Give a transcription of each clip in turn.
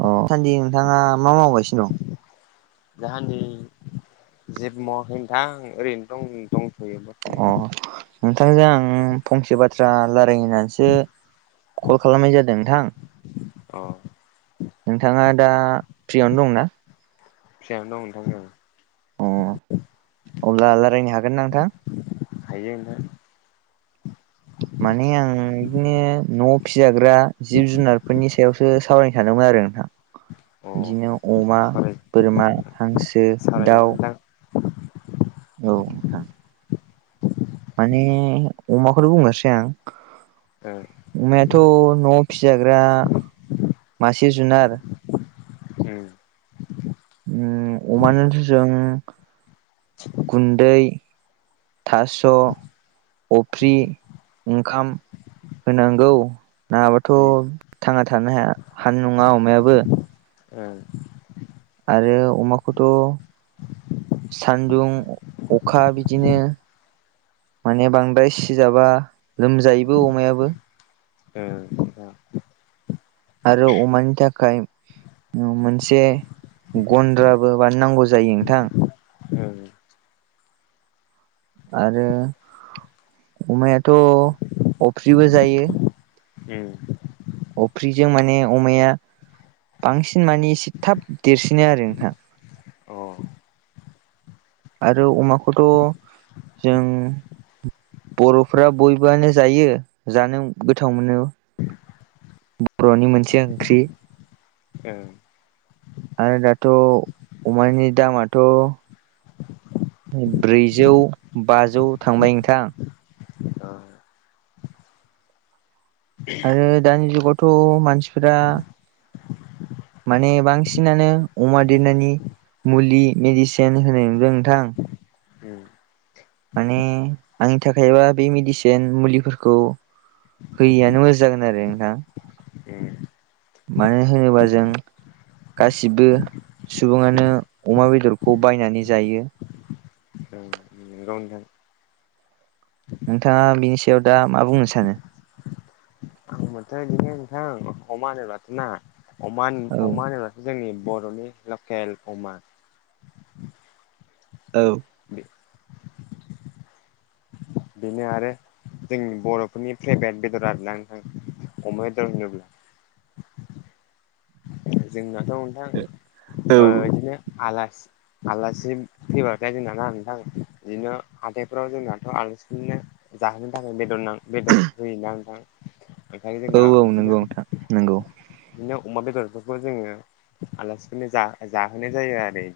अ सान्दि नोंथाङा मा मावगासिनो दं। दाहानदि जिबो मावाखै नोंथां ओरैनो दं नै। दंथ'योबा अ नोंथांजों आङो फंसे बाथ्रा रायलाय होननानैसो कल खालामनाय जादों नोंथां। अ नोंथाङा दा फ्रियावनो दंना? फ्रियावनो दं नोंथां औ। अ अब्ला राय्लायनो हागोना नोंथां हायो नोंथां। माने आं बिदिनो न' फिजाग्रा जिब जुनारफोरनि सायावसो सावरायनो थादोंमोन आरो नोंथां। बिदिनो अ अमा सावराय बोरमा हांसो दाउ सावरायजागोन नोंथां औ नोंथां। माने अमाखौनो बुंनोसै आं। ओ अमा आथ' न'आव फिजाग्रा मासे जुनार ओं उम अमानोथ' जों गुन्दै थास' अफ्रि ओंखाम होनांगौ नाङाबाथ' उम थांना थानो हाया हानाय नङा अमायाबो ओ आरो अमाखौथ' सानदुं अखा बिदिनो माने बांद्राय सिजाबा लोमजायोबो अमायाबो ओ नोंथां आरो अमानि थाखाय मोनसे गन्द्राबो मानो नांगौ जायो नोंथां। ओ आरो अमायाथ' अफ्रिबो जायो। उम अफ्रिजों माने अमाया बांसिन माने एसे थाब देरसिनो आरो नोंथां। अ आरो अमाखौथ' जों बर'फ्रा बयबोआनो जायो जानो गोथाव मोनो। बर'नि मोनसे ओंख्रि औ आरो दाथ' अमानि दामाथ' ब्रैजौ बाजौ थांबाय नोंथां। नोंथां आरो दानि जुगावथ' मानसिफोरा माने बांसिनानो अमा देरनायनि मुलि मेडिसिन होनाय नुदों नोंथां माने आंनि थाखायबा बे मेडिसिन मुलिफोरखौ होैयानो मोजां जागोन आरो नोंथां। मानो होनोबा जों गासिबो सुबुङानो अमा बेदरखौ बायनानै जायो। नगौ नोंथां। नोंथाङा बिनि सायाव दा मा बुंनो सानो? होनबाथाय बिदिनो नोंथां अमा होनोब्ला ना अमा औ अमानो जोंनि बर'नि लकेल अमा औ [inaudible] बेनो आरो जोंनि बर'फोरनि फ्रेबेट बेदर आरोना नोंथां अमा बेदर होनोब्ला। जोंनाथ' नोंथां औ ओ इदिनो आलासि आलासि फैबाथाय जोंना ना नोंथां दिनो हाथायफ्राव जोंनाथ' आलासिनो जाहोनो थाखाय बेदर नां बेदर होयोना नोंथां? बेखायनो औ जोंना औ इदिनो नंगौ नोंथां नंगौ दिनो अमा बेदरफोरखौ जोङो आलासिफोरनो जा-जाहोनाय जायो आरो।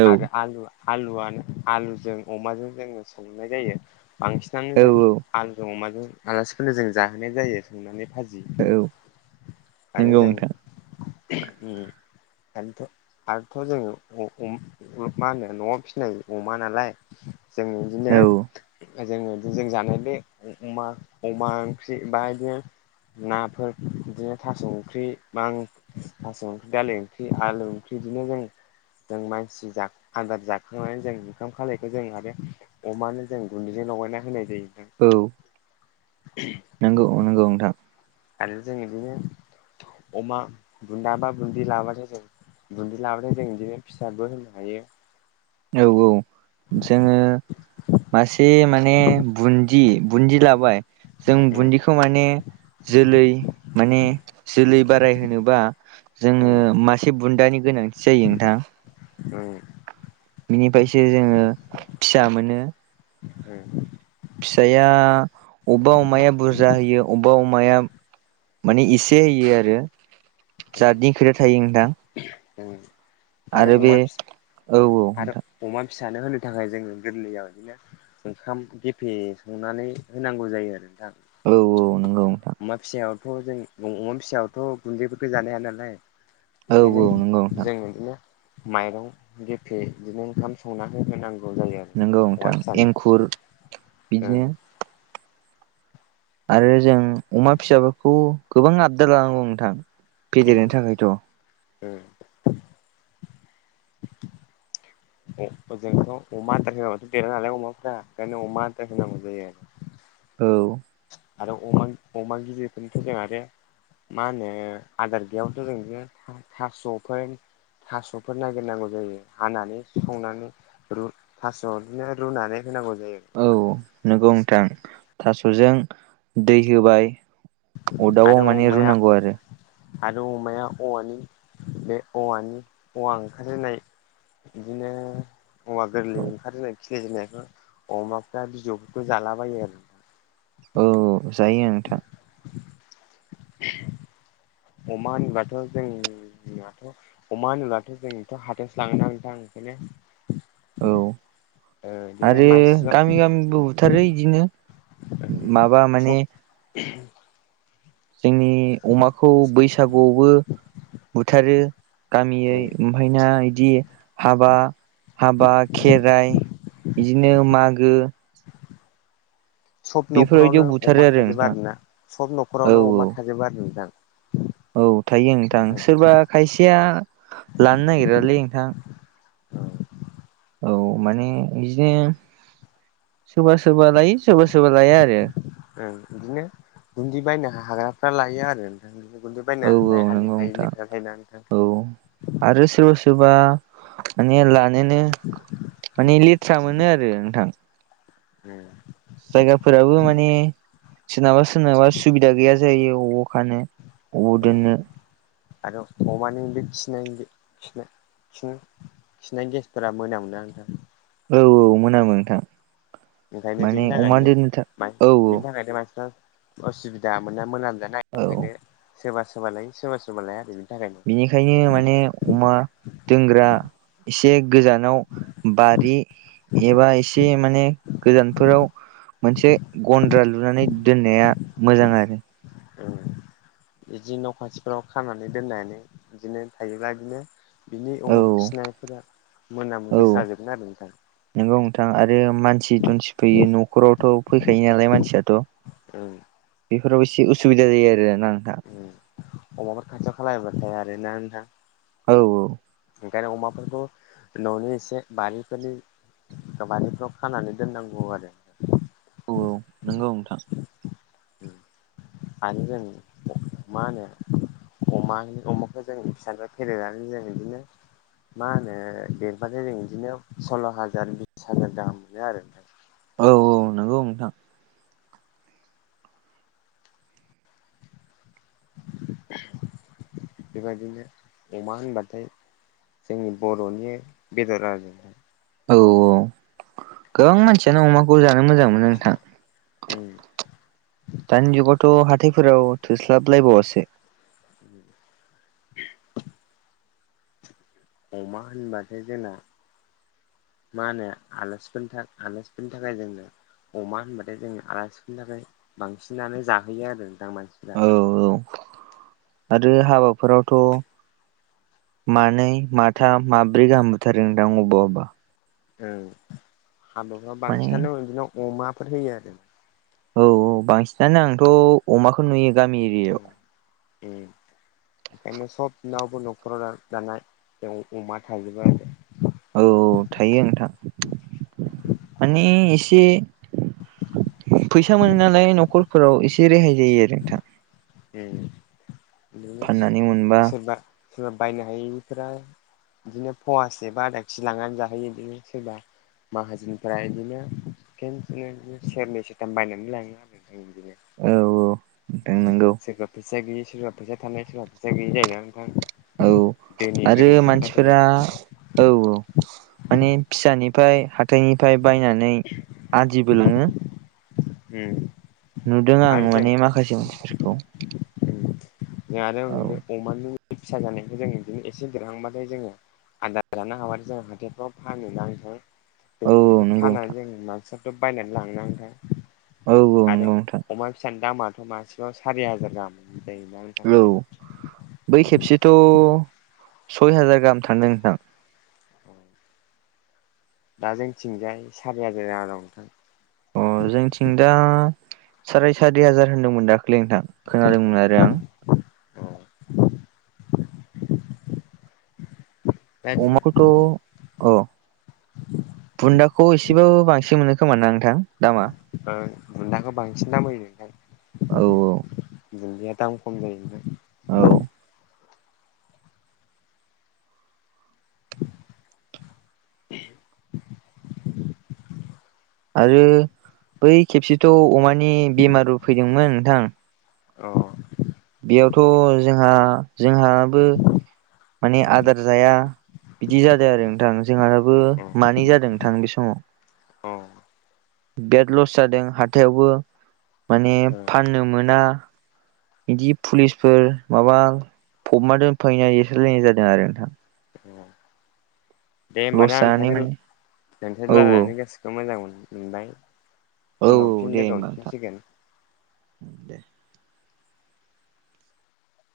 औ आरो आलु आलुआनो आलुजों अमाजों जोङो संनाय जायो। बांसिनानो औ जों आलुजों अमाजों आलासिफोरनो जों जाहोनाय जायो। एवनानै भाजि औ आरो नंगौ जों नोंथां [unintelligible] आरोथ' जों अ अम ओ मा होनो न'आव फिनाय अमा नालाय जों इदिनो औ जोङो जों जानाय बे अमा अमा ओंख्रि बा इदिनो नाफोर इदिनो थास' ओंख्रि बां थास' ओंख्रि दालि ओंख्रि आलु ओंख्रि इदिनो जों जों मानसि जाख आदार जाखांनानै जों ओंखाम खालायखौ जों आरो अमानो जों गुन्दैजों लगायना होनाय जायो नोंथां। औ नोंगौ नोंगौ नोंथां। आरो जों इदिनो अमा बुन्दा बा बुन्दि लाबाथाय जों बुन्दि लाबाथाय जों इदिनो फिसाबो होनो हायो। औ औ जोङो मासे माने बुन्दि बुन्दि लाबाय जों बुन्दिखौ माने जोलै माने जोलै बाराय होनोबा उम जोङो मासे बुन्दानि गोनांथि जायो नोंथां। उम बिनिफायसो जोङो फिसा मोनो। उम फिसाया अब्बा अमाया बुरजा होयो अब्बा अमाया माने इसे होयो आरो जातनि खोथा थायो नोंथां। ओं। आरो अमा फिस औ औ आरो नोंथां अमा फिसानो होनो थाखाय जोङो गोरलैयाव इदिनो ओंखाम गेफे संनानै होनांगौ जायो आरो औ नोंथां। नंगौ नोंथां अमा फिसायावथ' जों उम अमा फिसायावथ' गुन्दैफोरखो जानो हाया नालाय औ ओंखायनो नंगौ नोंथां जों इदिनो माइरं गेफे दिनो ओंखाम संनानै होहोनांगौ जायो आरो। नोंगौ अमा नोंथां फिसानो एंखुर बिदिनो आरो जों अमा फिसाफोरखौ गोबां आबदार लानांगौ नोंथां। उम फेदेरनो थाखायथ' उम [inaudible] अ जोंथ' अमा आदार होआबाथ' देरा नालाय अमाफोरा ओंखायनो अमा आदार होनांगौ जायो आरो। औ आरो अमा अमा गिदिरफोरनिथ' जों आरो मा होनो आदार गैयाबाथ' जों [unintelligible] थास'फोन थास'फोर नागिरनांगौ जायो हानानै संनानै रु थास' बिदिनो रुनानै होनांगौ जायो। औ माने नोंगौ नोंथां थास'जों दै होबाय अरदाबाव आरो माने अमाया रुनांगौ आरो आरो अमाया औवानि बे औवानि औवा ओंखारहोनाय बिदिनो औवा गोरलै ओंखारजाय खिलिजेननायखौ अमाफ्रा बिजौफोरखौ जालाबायो आरो औ जायो नोंथां [inaudible] अमा होनोबाथ' जोंनाथ' अमा होनोब्लाथ' जोंथ' हाथायावसो लाङोना नोंथां ओंखायनो औ ओ बिदिनो आरो मानसिफ्रा गामि गामिबो बुथारो बिदिनो माबा माने उह जोंनि अमाखौ बैसागुआवबो बुथारो गामियै ओ ओमफायना इदि हाबा हाबा खेराइ बिदिनो मागो सब बेफोरबायदियाव न'खरावनो बुथारो अमा आरो थाजोबा नोंथां आरोना सब औ न'खरावनो अमा थाजोबा आरो नोंथां औ थायो नोंथां सोरबा खायसेया लानो नागिरालै नोंथां औ औ माने बिदिनो सोरबा सोरबा लायो सोरबा सोरबा लाया आरो ओं बिदिनो गुन्दै बायनो हाग्राफ्रा लायो आरो गुन्दै औ बायनो हानाय औ हानि नंगौ नोंथां हायैनि खोथा थायोना नोंथां औ आरो सोरबा सोरबा माने लानोनो माने लेथ्रा मोनो आरो नोंथां उम जायगाफोराबो माने सोरनाबा सोरनाबा सुबिदा गैया जायो अ खानो बबाव औ दोननो आरो अमानि बे खिनाय खिनाय खिन-खिनाय गेसफोरा मोनामोना नोंथां औ औ मोनामो नोंथां ओंखायनो माने बेनि अमा थाखायनो दोननो था मान औ बेनि थाखायनो मानसिफ्रा असुबिदा मोना मोनामजानायनि औ थाखायनो सोरबा सोरबा लायो सोरबा सोरबा लाया आरो बेनिखायनो माने अमा दोनग्रा एसे गोजानाव बारि थाखायनो एबा एसे माने गोजानफोराव मोनसे गन्द्रा लुनानै दोननाया मोजां आरो बिदि न' खाथिफ्राव खानानै दोननानै बिदिनो थायोब्ला बिदिनो बिनि औ अमा फिसिनायफोरा मोनाम औ गोसाजोबगोन आरो नोंथां नंगौ नोंथां आरो मानसि दसि दुुनसि फैयो न'खरावथ' फैखायो नालाय मानसियाथ' ओं बेफोराव एसे उसुबिदा जायो आरोना नोंथां अमाफोर खाारथियाव खालाथाय आरोना नोंथां औ औ ओंखायनो अमाफोरखौ न'नि एसे बारिफोरनि बारिफ्राव खानानै दोननांगौ आरो औ औ नंगौ नोंथां आरो जों मा होनो अमा अमाखौ जों फिसानिफ्राय फेरेनानै जों बिदिनो मा होनो देरबथाय जों बिदिनो सल्ल' हाजार बिस हाजार गाहाम मोनो आरो औ औ नंगौ नोंथां [inaudible] बेबायदिनो अमा होनबाथाय जोंनि बर'नि बेदर आरो औ औ गोबां मानसियानो अमाखौ जानो मोजां मोनो नोंथां [unintelligible] दानि जुगावथ' हाथायफोराव थोस्लाबलायबावासो। [inaudible] अमा होनबथायो जोंना मा होनोलाफोर थाखाय आलासिफोरनि थाखाय जोंनो अमा होनबाथाय जोंङ आलासिफोरनि थाखाय बांसिनानो जाहोयो आरो दा मानसिफ्रा। औ औ आरो हाबाफोरावथ' मानै माथाम माब्रै गाहामबोथारो नोंथां अबेबा अबा हाबाफ्राव माने बांसिनानो बिदिननो अमाफोर होयो आरो। औ औ बांसिनानो आंथ' अमाखौ नुयो गामि एरियायाव। उम ओंखायनो सबनावबो न'खराव दानाय ज अमा थाजबो आरो औ थायो नोंथां माने एसे [inaudible] फैसा मोनो नालाय न'खरफोराव एसे रेहाय जायो आरो नोंथां बिदिनो फाननानै मोनबा सोरबा सोरबा बायनो हायिफोरा बिदिनो फवासे बा आदा खि लांनानै जाहोयो बिदिनो सोरबा माहाजोननिफ्राय बिदिनो फेननोनो सेरनै सेरथाम बायनानै लाङो आरो ह गे औ औ नथों नंगौ सोरबा फैसा गैि सोरबा फैसा थानाय सोरबा फैसा गैयि जायोोना नोंथां औ धोनि आरो गोरिबनि खोथा थायो मानसिफोरा औ औ माने फिसानिफ्राय ह हथायनिफ्राय बायनानै आदिबो लोङो ह नुदों आं माने माखासे मानसिफोरखौ जों आरो औ बे अमानु फिसा जानायखौ जों बिदिनो एसे देरहांबाथाय जोङो आदार जान हाबाथथाय जों हाथायफ्राव फानो ना नोंथां। औ बे्रिखौ नंगौ नोंथां फानानानै जों मानसियाथ' बायनानै लांन आओथाय औ आरो नंगौ नोंथां अमा फिसानि दामाथ' मासेबाव सारि हाजार गाहाम जायोोन औ बै खेबसेथ' सय हाजार गाहाम थांदों नोंथां औ दा जोंथिंजाय सारि हाजार रा दंथां अ जोंथिं दा साराय सारि हाजार होनदोंमोन दाखालिै नोंथां खोनादोंमोन आरो आं। औ दा बिदिनो अमा खौथ' औ बुन्दाखौ एसेबाबो बांसिन मोनो खोमा ना नोंथां दामा ओ बुन्दाखौ बांसिन नामदोंथायाय औ बुनदीया दाम खम जायो औ [unintelligible] आरो बै खेबसेथ' अमानि बेमार फैदोंमोन नोंथां औ यावथ' जोंहा जोंहाबो माने आदार जाया बिदि जादों आरो नोंथां जोंहहाबो मानै जादों नोंथां बे समाव औ बिराद लस जादों हाथायावबो माने फाननो मोना बिदि पुलिसफोर माबा फबना दोनफैनाय एसायलायनाय जादों आरो। दे लस होमबाना जानानै नोंथ माने नोंथ औ औ रायलायनानै गासग बेखौ मोजां मोनबाय औ उनाव हमफिन दे लोगो होमबा नोंथां हमफिनसिगोन। दे